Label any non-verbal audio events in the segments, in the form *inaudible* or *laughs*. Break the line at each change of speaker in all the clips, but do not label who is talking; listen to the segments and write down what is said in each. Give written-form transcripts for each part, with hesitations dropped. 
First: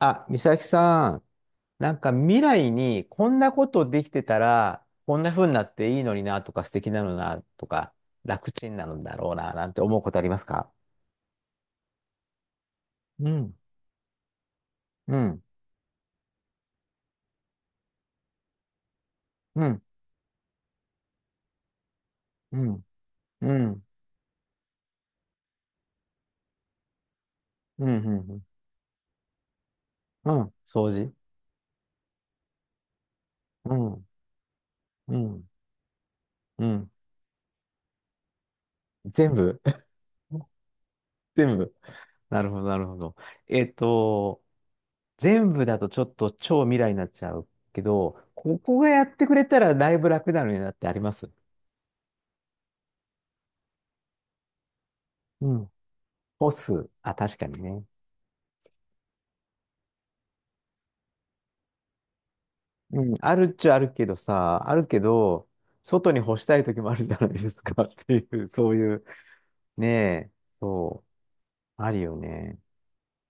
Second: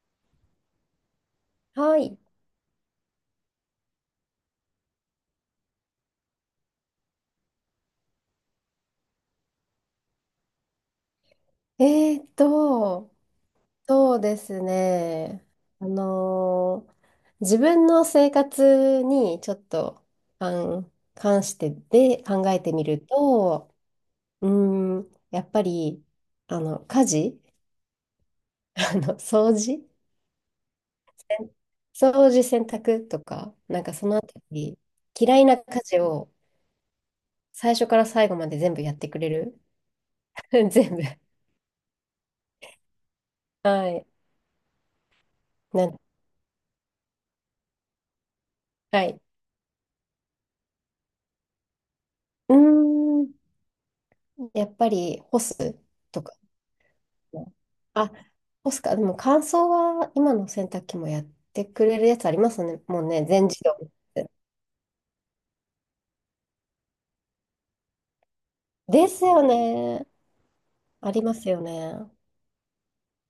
あ、美咲さん、な
は
んか
い。
未来にこんなことできてたら、こんな風になっていいのになとか素敵なのになとか、楽ちんなのだろうななんて思うことありますか？
えーっと、
うん、
そうです
うん、
ね。あのー自分の生活にちょっ
うん、
と関、あん関してで考
う
えてみ
ん、
る
う
と、
ん、
うやっぱり、あの、家事、
うん、うん、うん、
*laughs* あの、掃除、
うん、掃除、
掃除、洗濯とか、
う
なんか
ん、
そのあたり、
う
嫌い
ん、
な家事を
うん、
最初から最後まで全部やってくれ
全部。
る *laughs* 全部。
*laughs* 全部。なるほど、なるほど。えっ
はい。
と、全部だ
な
と
ん、
ちょっと超未来になっちゃうけど、ここが
は
やっ
い。
てくれたらだいぶ楽なのになってあります？
うーん。やっぱり干
うん、
すとか
干す。あ、確か
も。
にね。
あ、干すか。でも乾燥は今の洗濯機もやってくれるやつありますね。
う
もう
ん、
ね、
ある
全
っ
自
ちゃあ
動。
るけどさ、あるけど、外に干したい時もあるじゃないですか。 *laughs* っていう、そういう、
ですよ
ね
ね。
え、そ
ありますよ
う、あ
ね。
るよね。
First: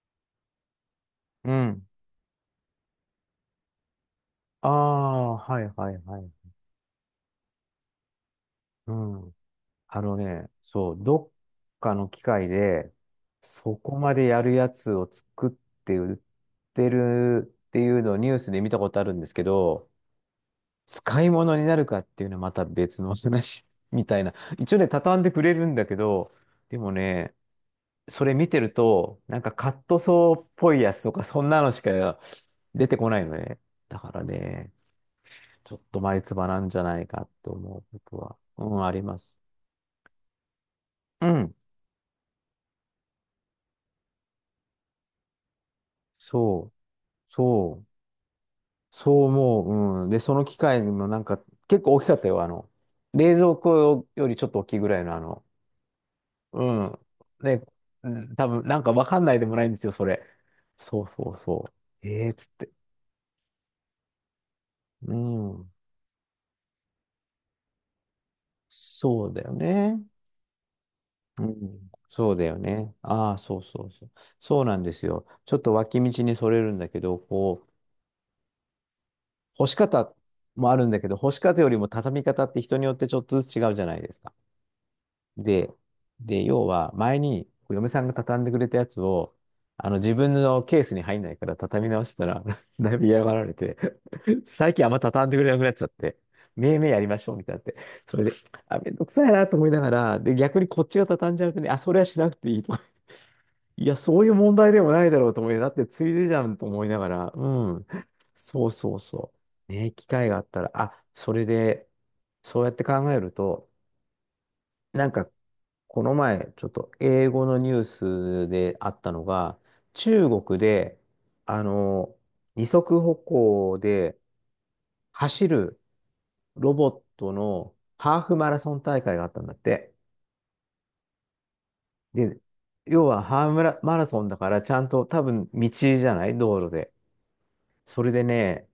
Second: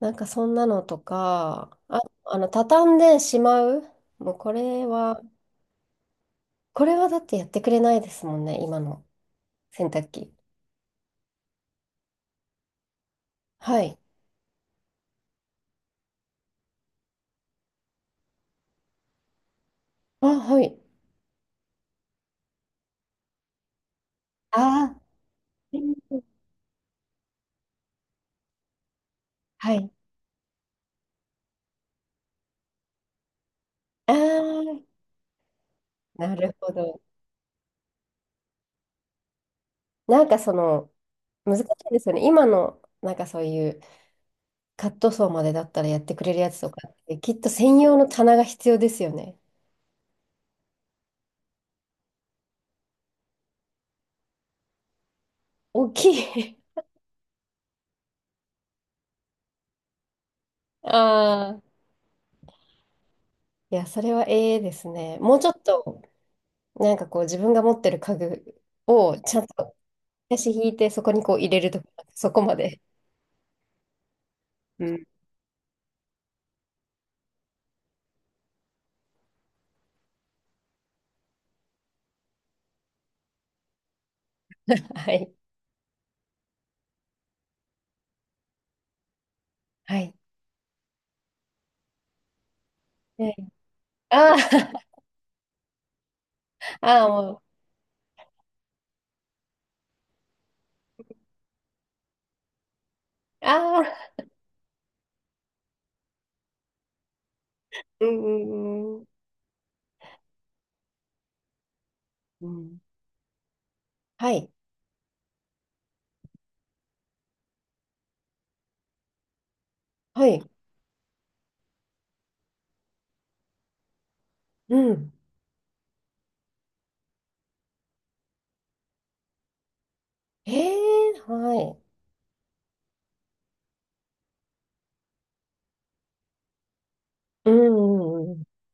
なんかそんなのと
う
か、
ん。
あ、あの、畳んでしまう。もうこ
あ
れは、
あ、はいはいはい。
これはだってやってくれないですもんね、今
う
の
ん。
洗
あ
濯
の
機。
ね、そう、どっかの機械で、そ
は
こ
い。
までやるやつを作って売ってるっていうのをニュースで見たことあるんですけど、
あ、はい。
使い物になるかっていうのはまた別の話 *laughs* みたいな。
あ
一応ね、
ー、
畳んでくれるんだけど、でもね、それ見てると、なんかカ
は
ッ
い。
トソーっぽいやつとか、そんなのしか出てこないのね。だか
あ
らね、
ー、
ちょっと前
な
唾
る
なん
ほ
じゃな
ど。
いかって思うことは、うん、あります。
なんかその、
うん、
難しいですよね。今の、なんかそういう、カットソーまでだったらやってくれるやつ
そ
と
う、
かって、きっと専
そう、
用の棚が必要ですよ
そう
ね。
思う。うん。で、その機械もなんか、結構大きかったよ。あの、冷蔵庫よりちょっと大きいぐらいのあの、
大きい
うん。ね、うん、多分なんかわかんないでもないんですよ、それ。
*laughs*
そうそう
あ
そう。
あ。
ええー、つって。
*laughs* いや、それはええです
う
ね。もうちょっ
ん。
と、なんかこう、自分が持ってる家具を、
そう
ちゃ
だ
ん
よ
と、
ね。
足引いて、そこにこう
う
入れるとか、
ん。
そ
そう
こ
だ
ま
よ
で。
ね。ああ、そうそうそう。そうなん
う
で
ん。
すよ。ちょっと脇道にそれるんだけど、こう、干し方もあるんだけど、干し方よりも畳み方って人によってちょっとずつ違うじゃないですか。
はい。
で、で、要は前に嫁さんが畳んでくれたやつを、あの
は
自
い。
分のケースに入んないから畳み直したら *laughs* だいぶ嫌が
ね
られて、
あ
*laughs* 最近あんま畳んでくれなくなっちゃって、めいめい
あ、
や
*laughs* あ
り
あ、
ましょ
も
う
う、
みたいになって、それで、あ、めんどくさいなと思いながら、で、逆にこっちが畳んじゃうとね、あ、それはしなくていいとか、
あ
いや、そ
あ、
ういう問題でもないだろうと思い、だってついでじゃんと思いながら、うん、
うんう
そうそ
ん
う
うん。
そう。ね、機会があったら、あ、それで、
う
そうやっ
ん
て考えると、
はい。
なんかこの前、ちょっと英語のニュースであったのが、
は
中
い。
国で、あの、二足歩行で
うん。
走るロボットのハーフマラソン大会があったんだって。
ええはい。
で、要はハーフマラソンだからちゃんと多分道じゃない道路で。
う
それで
んうん
ね、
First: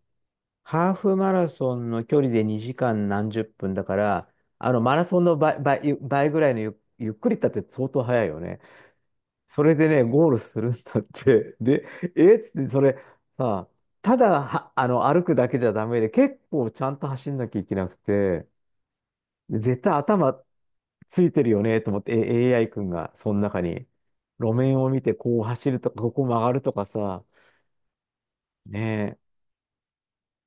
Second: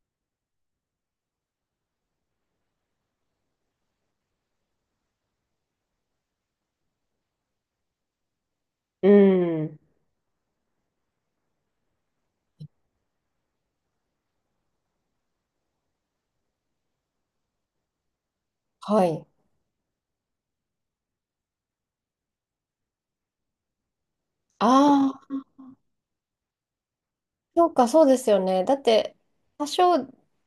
ハーフマラソンの距離で2時間何十分だから、あのマラソンの倍、倍、倍ぐらいのゆっくりだって相当速いよね。
うん。
そ
う
れ
ん。
でね、ゴールするんだって。で、えっつって、それ、さ、ただは、あの、歩くだけじゃダメで、結構ちゃんと走んなきゃいけなくて、
はい。
で絶対頭ついてるよね、と思って、AI 君が、その中に、路面を見
あ
て、こう
あ、
走るとか、ここ曲がるとかさ、
そうか、そうですよね。だって、
ねえ、
多少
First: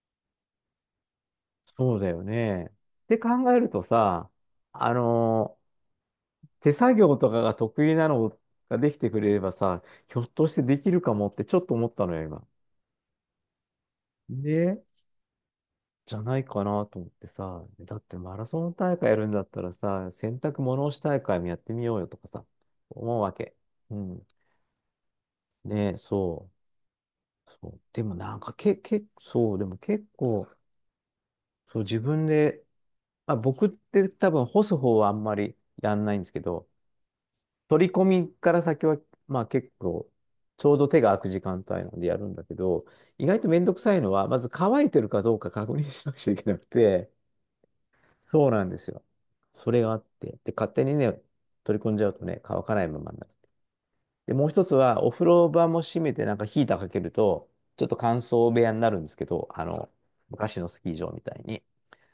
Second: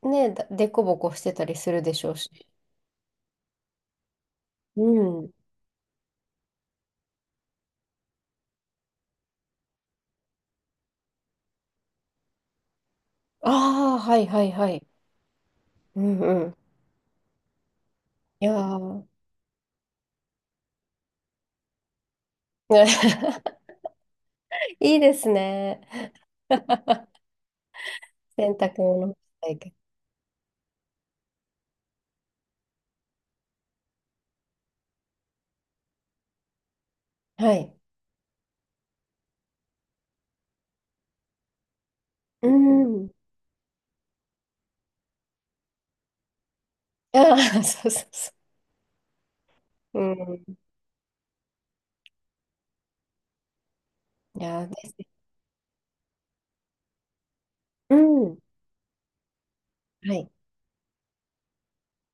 ね、だでこぼこしてたりするで
そう
し
だ
ょう
よ
し。
ね。って考えるとさ、
う
あ
ん。
の、手作業とかが得意なのができてくれればさ、ひょっとしてできるかもってちょっと思ったのよ、今。
ああ、はいはいは
ね
い。う
じ
ん
ゃ
う
ない
ん。
かなと思ってさ、だってマラ
いや
ソン大
ー
会やるんだったらさ、洗濯物干し大会もやってみようよとかさ、思うわけ。
*laughs*
うん。
いいですね。
ねえそう。そう。でもなん
洗
か
濯物体
そう、で
験。
も結構、そう、自分で、まあ、僕って多分干す方はあんまりやんないんですけど、
はい。
取り込みから先は、まあ結構、ちょうど手が空く時間帯なんでやるんだ
う
けど、
ん。
意外とめんどくさいのは、まず乾いてるかどうか確認しなくちゃいけなくて、
ああ、そうそうそ
そうなんですよ。それがあ
う。う
って。で、
ん。
勝手にね、取り込んじゃうとね、乾かないままになる。で、
い
もう
や
一
ー
つ
です
は、
ね。
お風呂場も閉めて、なんかヒーターかけると、ちょっ
う
と乾
ん。
燥部屋になるんですけど、あの、
はい。
昔のスキー場みたいに。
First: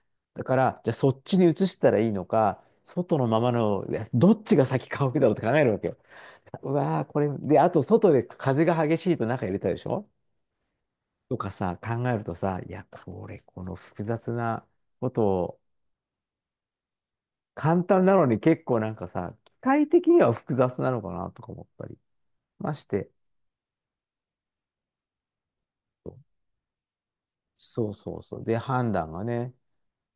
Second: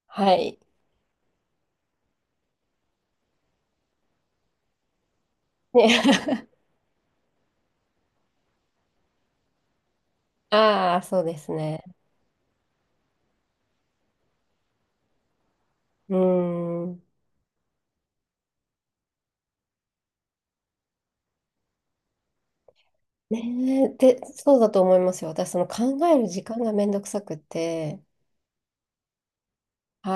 は
だか
い。
ら、じゃあそっちに移したらいいのか、外のままの、いやどっちが先乾くだろうって考えるわけよ。
ね、*laughs*
うわー、これ、で、あと外で風が激しいと中入れたでしょ
ああ、そう
と
で
か
す
さ、
ね。
考えるとさ、いや、これ、この複雑なことを、
うん。
簡単なのに結構なんかさ、機械的には複雑なのかなとか思ったりまして。
ねえ、で、そうだと思いますよ。私、その考える時間がめんどくさく
そう
て、
そうそう。で、判断がね、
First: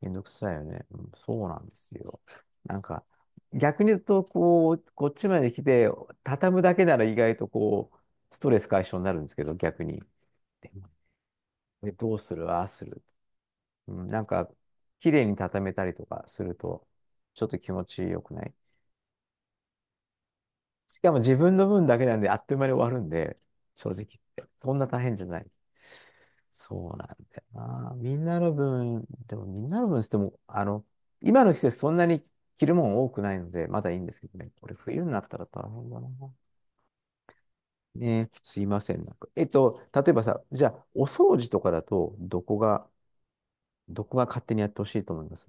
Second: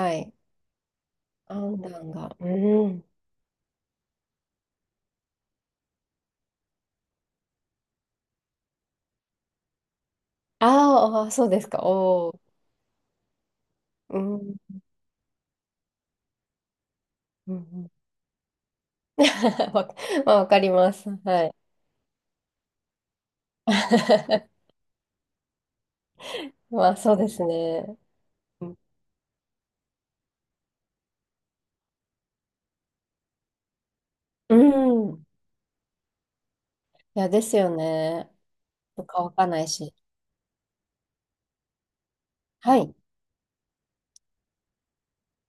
めんどく
い、
さいよね。うん、そうなんで
判
す
断
よ。
が、う
なんか、
ん。
逆に言うと、こう、こっちまで来て、畳むだけなら意外とこう、ストレス解消になるんですけど、逆に。
あ
でも、
ーあー、そうですか。
これどう
お
す
お、
る、ああする。うん、
う
なんか、
ん、
綺麗に畳めたりとかすると、ちょっ
う
と気持
ん。
ちよくない？
*laughs* わ、まあ、わかりま
し
す。
かも自
はい。
分の分だけなんであっという間に終わるんで、正直言って。そ
*laughs*
んな大変じゃない。
ま
そう
あ、
なん
そうで
だよ
す
な。
ね。
みんなの分、でもみんなの分しても、あの、今の季節そんなに着るもん多くないので、まだいいんですけどね。
う
これ冬にな
ん。
ったら大変だな。
いや、ですよ
ねえ、
ね。
すいません。なんか、
乾かないし。
例えばさ、じゃあ、お掃除とかだと、どこ
は
が、
い。
どこが勝手にやってほしいと思います？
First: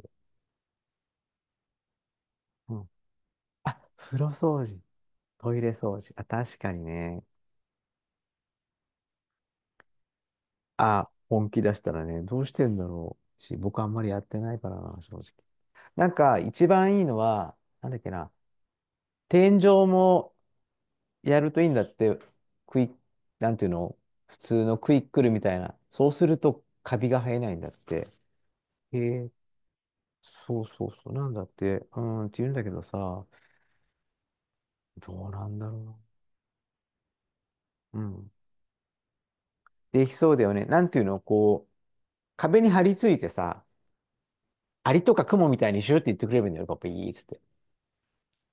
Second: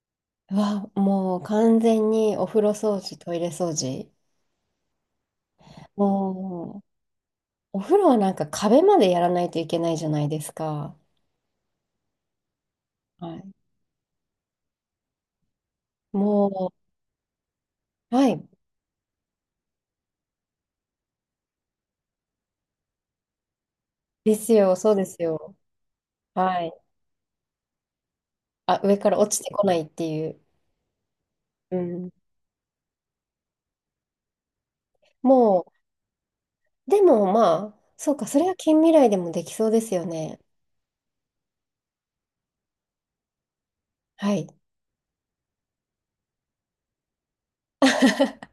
うわ、もう完全にお風呂
うん。
掃除、トイレ掃
あ、
除。
風呂掃除、トイレ掃除。あ、確かに
もう、
ね。
お風呂はなんか壁までやらないといけないじゃないですか。
あ、本気出したらね、どうしてんだろ
は
う
い
し、僕あんまりやってないからな、正直。なんか、一
も
番いいのは、なんだっけ
う、は
な、
い。
天井もやるといいんだって、クイッ、なんていうの、
で
普
す
通
よ、
の
そ
ク
う
イ
で
ック
す
ルみた
よ。
いな。そうする
は
と、
い。
カビが生えないんだって。
あ、
へ
上から
え、
落ちてこないっていう。
そうそうそう、なんだっ
う
て、う
ん。
ん、って言うんだけどさ、どうなん
も
だろ
う、でもまあ、
うな。う
そうか、
ん。
それは近未来でもできそうです
で
よ
きそう
ね。
だよね。なんていうの、こう、壁に張り付いてさ、
はい。
アリとかクモみたいにシューって言ってくれればいいんだよ、パパ、いいっつって。
*laughs*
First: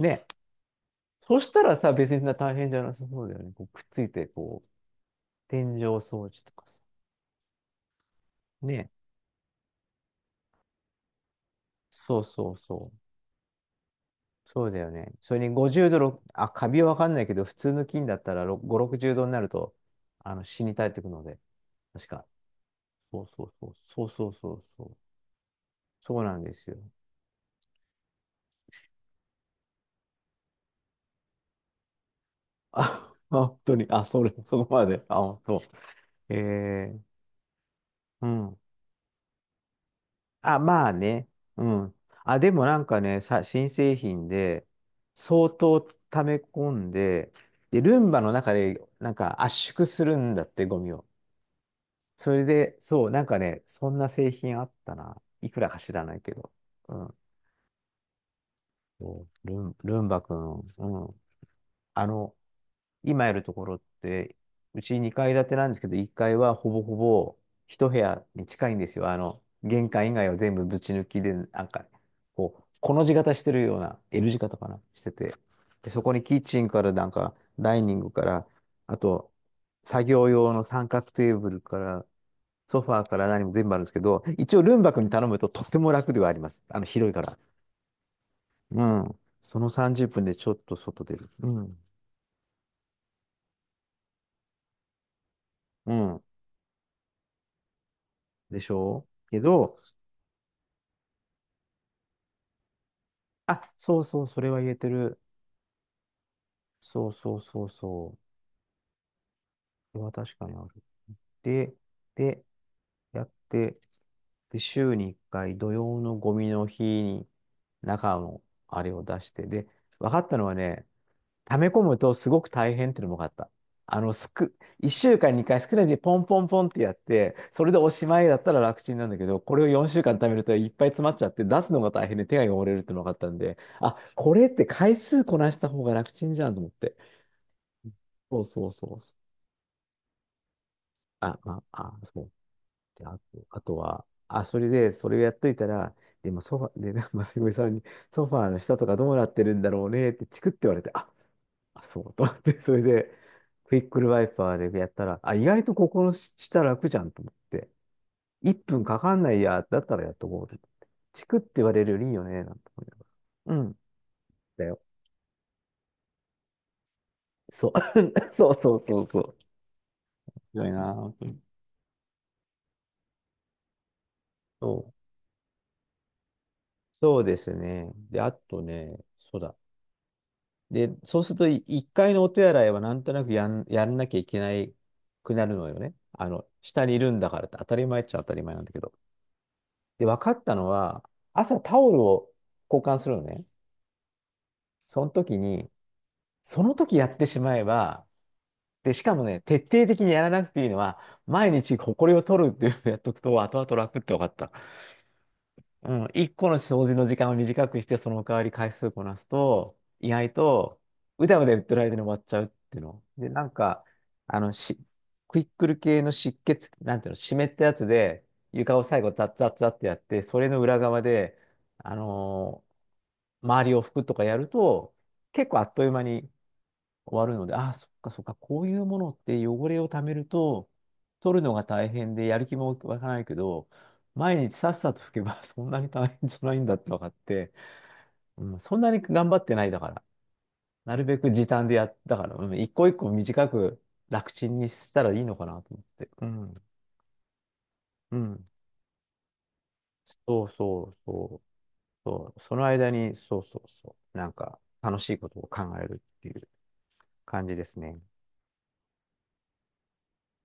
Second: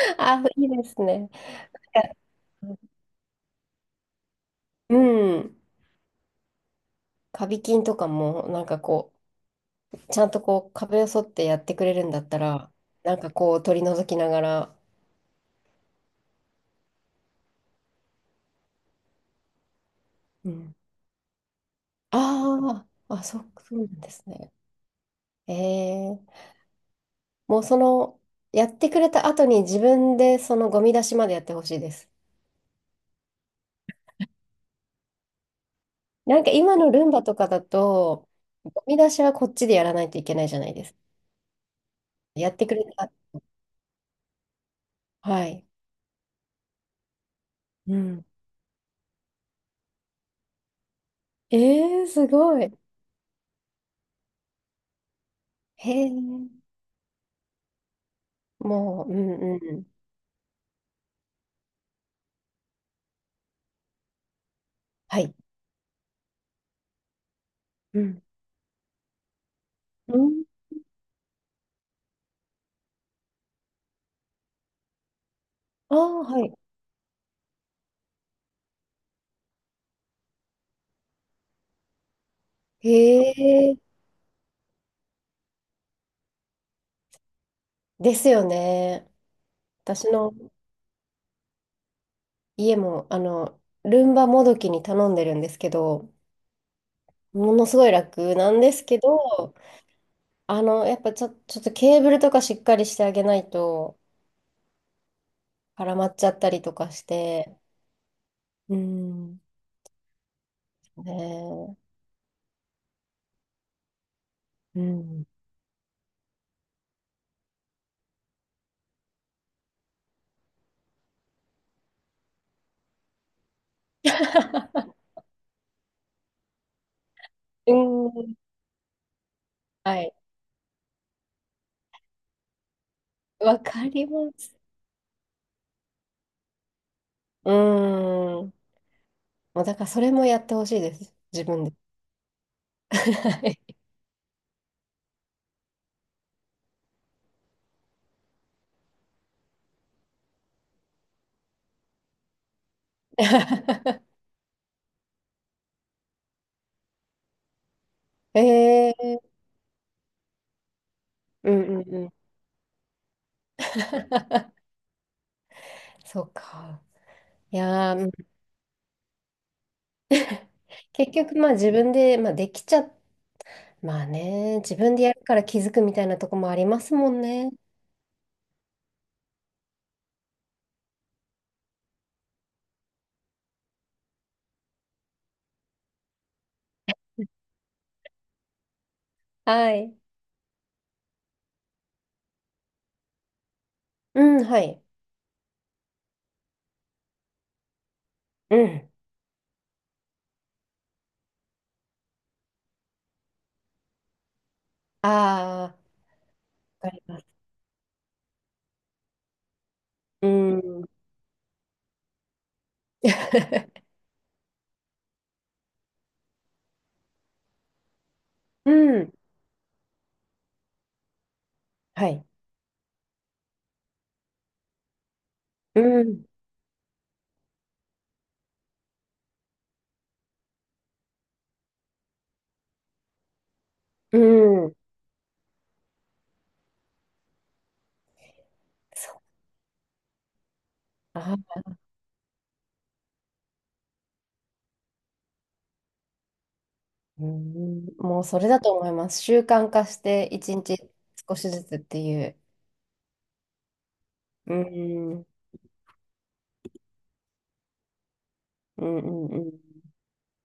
ね。
あ、いいですね。
そしたらさ、
いや
別にそんな大変じゃなさそうだよね。こうくっついて、こう、
うん。
天井掃除とかさ。
カビ菌とかも、なんか
ね。
こう、ちゃんとこう、壁を沿ってやってくれるんだ
そう
った
そう
ら、
そう。
なんかこう、取り除きなが
そう
ら、
だよね。それに50度、ろくあ、カビはわかんないけど、普通の菌だったら5、60度になると、あの、
う
死に
ん。
絶えてくので、確か。
ああ、
そ
あ、
う
そ
そ
う、
うそう。
そうなん
そう
です
そう
ね。
そうそう。
え
そうな
ー
んですよ。
もうその、やってくれた後に自分でそのゴミ出しまでやってほしいです。
あ、*laughs* 本当に。あ、それ、そこまで。あ、本当。
なんか今の
えー、
ルンバとかだ
う
と、
ん。
ゴミ出しはこっちでやらないといけないじ
あ、
ゃないで
まあ
すか。
ね。うん。あ、で
やっ
も
てく
な
れ
んか
た。
ね、さ、新製品で、
は
相
い。
当溜め込んで、で、
う
ルンバ
ん。
の中で、なんか圧縮するんだって、ゴミを。
えー、す
それ
ご
で、
い。
そう、なんかね、そんな製品あったな。いくらか知
へ
ら
え。
ないけど。うん。
もう、う
そ
ん
うル
うんう
ン、
ん。
ルンバくん、うん。あの、今やるところって、うち
は
2階
い。
建てなんですけど、1階はほぼほぼ一部
うん。
屋に近いんですよ。玄関以
う
外は
ん
全部ぶち抜きで、なんか、こう、この字型してるような、L 字型かな、してて。で、
ああ、
そこにキッ
は
チンからなんか、ダイニングから、あと、作業用の三角テーブルから、ソ
い。
ファーから何も全
へ
部
え。
あるんですけど、一応ルンバ君に頼むととっても楽ではあります。広いから。
ですよ
う
ね。
ん。その30
私
分
の
でちょっと外出る。うん。
家も、あの、ルンバもどきに頼んでるんですけ
う
ど、
ん。
ものすごい楽な
で
ん
し
ですけ
ょうけ
ど、
ど、
あの、やっぱちょ、ちょっとケーブルとかしっかりしてあげない
あ、
と
そうそう、それは言えてる。
絡まっちゃったりとかし
そうそう
て、
そうそう。
うん。
それは確かにある。で、
ね
で、やって、で、
えう
週に1
ん。
回、土曜のゴミの日に中のあれを出して、で、分かったのはね、溜め込むとすごく大変っていうのも分かった。あの、すく、
*laughs*
1週間に2回少ないうにポンポンポンってやって、それ
え。う
でおしまい
ん。
だったら楽ちんなんだけど、これを4
は
週
い。
間溜めるといっぱい詰まっちゃって、出すのが大変で手が汚れるっていうのが分かったんで、
わか
あ、
りま
これっ
す。
て回数こなした方が楽ちんじゃんと思って。
う
そう
ん。
そうそう。
もうだからそれもやってほしいです。
あ、
自
ま
分で。
あ、あ、そう。で、あ
は
と、
い
あとは、あ、それで、それをやっといたら、でもソファ、で、*laughs* まさみさんに、ソファーの下とかどうなってるんだろうねってチクって言われて、あ、あ、そうと思って、それで、クイック
*laughs*
ルワイパーでやったら、あ、意外とここの下楽じゃんと思って、1分
え
かか
ー、
んないや、だったらやっとこうと思って。チクっ
う
て
ん
言わ
う
れる
ん
よ
う
りい
ん。
いよね、なんて思いながら。うん。
*laughs*
だよ。
そうか。い
そう。
やー、うん
*laughs* そうそうそうそう。強いな、本
結
当
局
に。
まあ自分で、まあ、できちゃ、まあね、
そ
自分で
う。
やるから気づくみたいなとこもありますも
そ
ん
うで
ね。
すね。で、あとね、そうだ。で、そうすると、い一回のお手洗いはなんとなくやん、やんなきゃいけないくなるのよね。下にいるんだからって当たり前っちゃ当たり前なんだけど。
はい。
で、分かったのは、朝タオルを交換するのね。
うん、はい。
その時に、その時やってしまえば、
うん。
で、しかもね、徹底的にやらなくていいのは、毎日ホコリを取るっていうのをやっとくと、後々楽って分かった。
ああ、わ
うん、1個の掃
か
除
り
の時
ま
間を
す。
短くして、その代わり回数こなすと、意
う
外と、
ん。
うだうだ言ってる間に終わっちゃうっていうの。で、
*laughs*
あの、し、クイックル系の湿血、なんていうの、湿ったやつで、
う
床を最後、
ん、
ザッザッザッってやって、それの裏側で、あ
はい。
のー周りを拭くとかやると、結構あっ
う
という間
ん、
に終わるので、ああ、そっかそっか、こういうものって汚れをためると、取るのが大変で、やる気も湧かないけど、
う
毎日さ
ん。
っさと拭けば *laughs* そんなに大変じゃないんだって分かって、うん、そんなに
そ
頑
う。
張ってないだから、なるべ
あ
く時
ー、
短でやったから、うん、一個一個短く楽ちんにしたらいいのかなと思って。うん、
うん、
う
もうそ
ん。
れだと思います。習慣化して、
そう
一日
そう
少
そう
しずつってい
そ
う。
う。その間に、そうそうそう。なん
う
か楽し
ん、う
い
ん、
ことを考えるっていう感じですね。
うん、うん。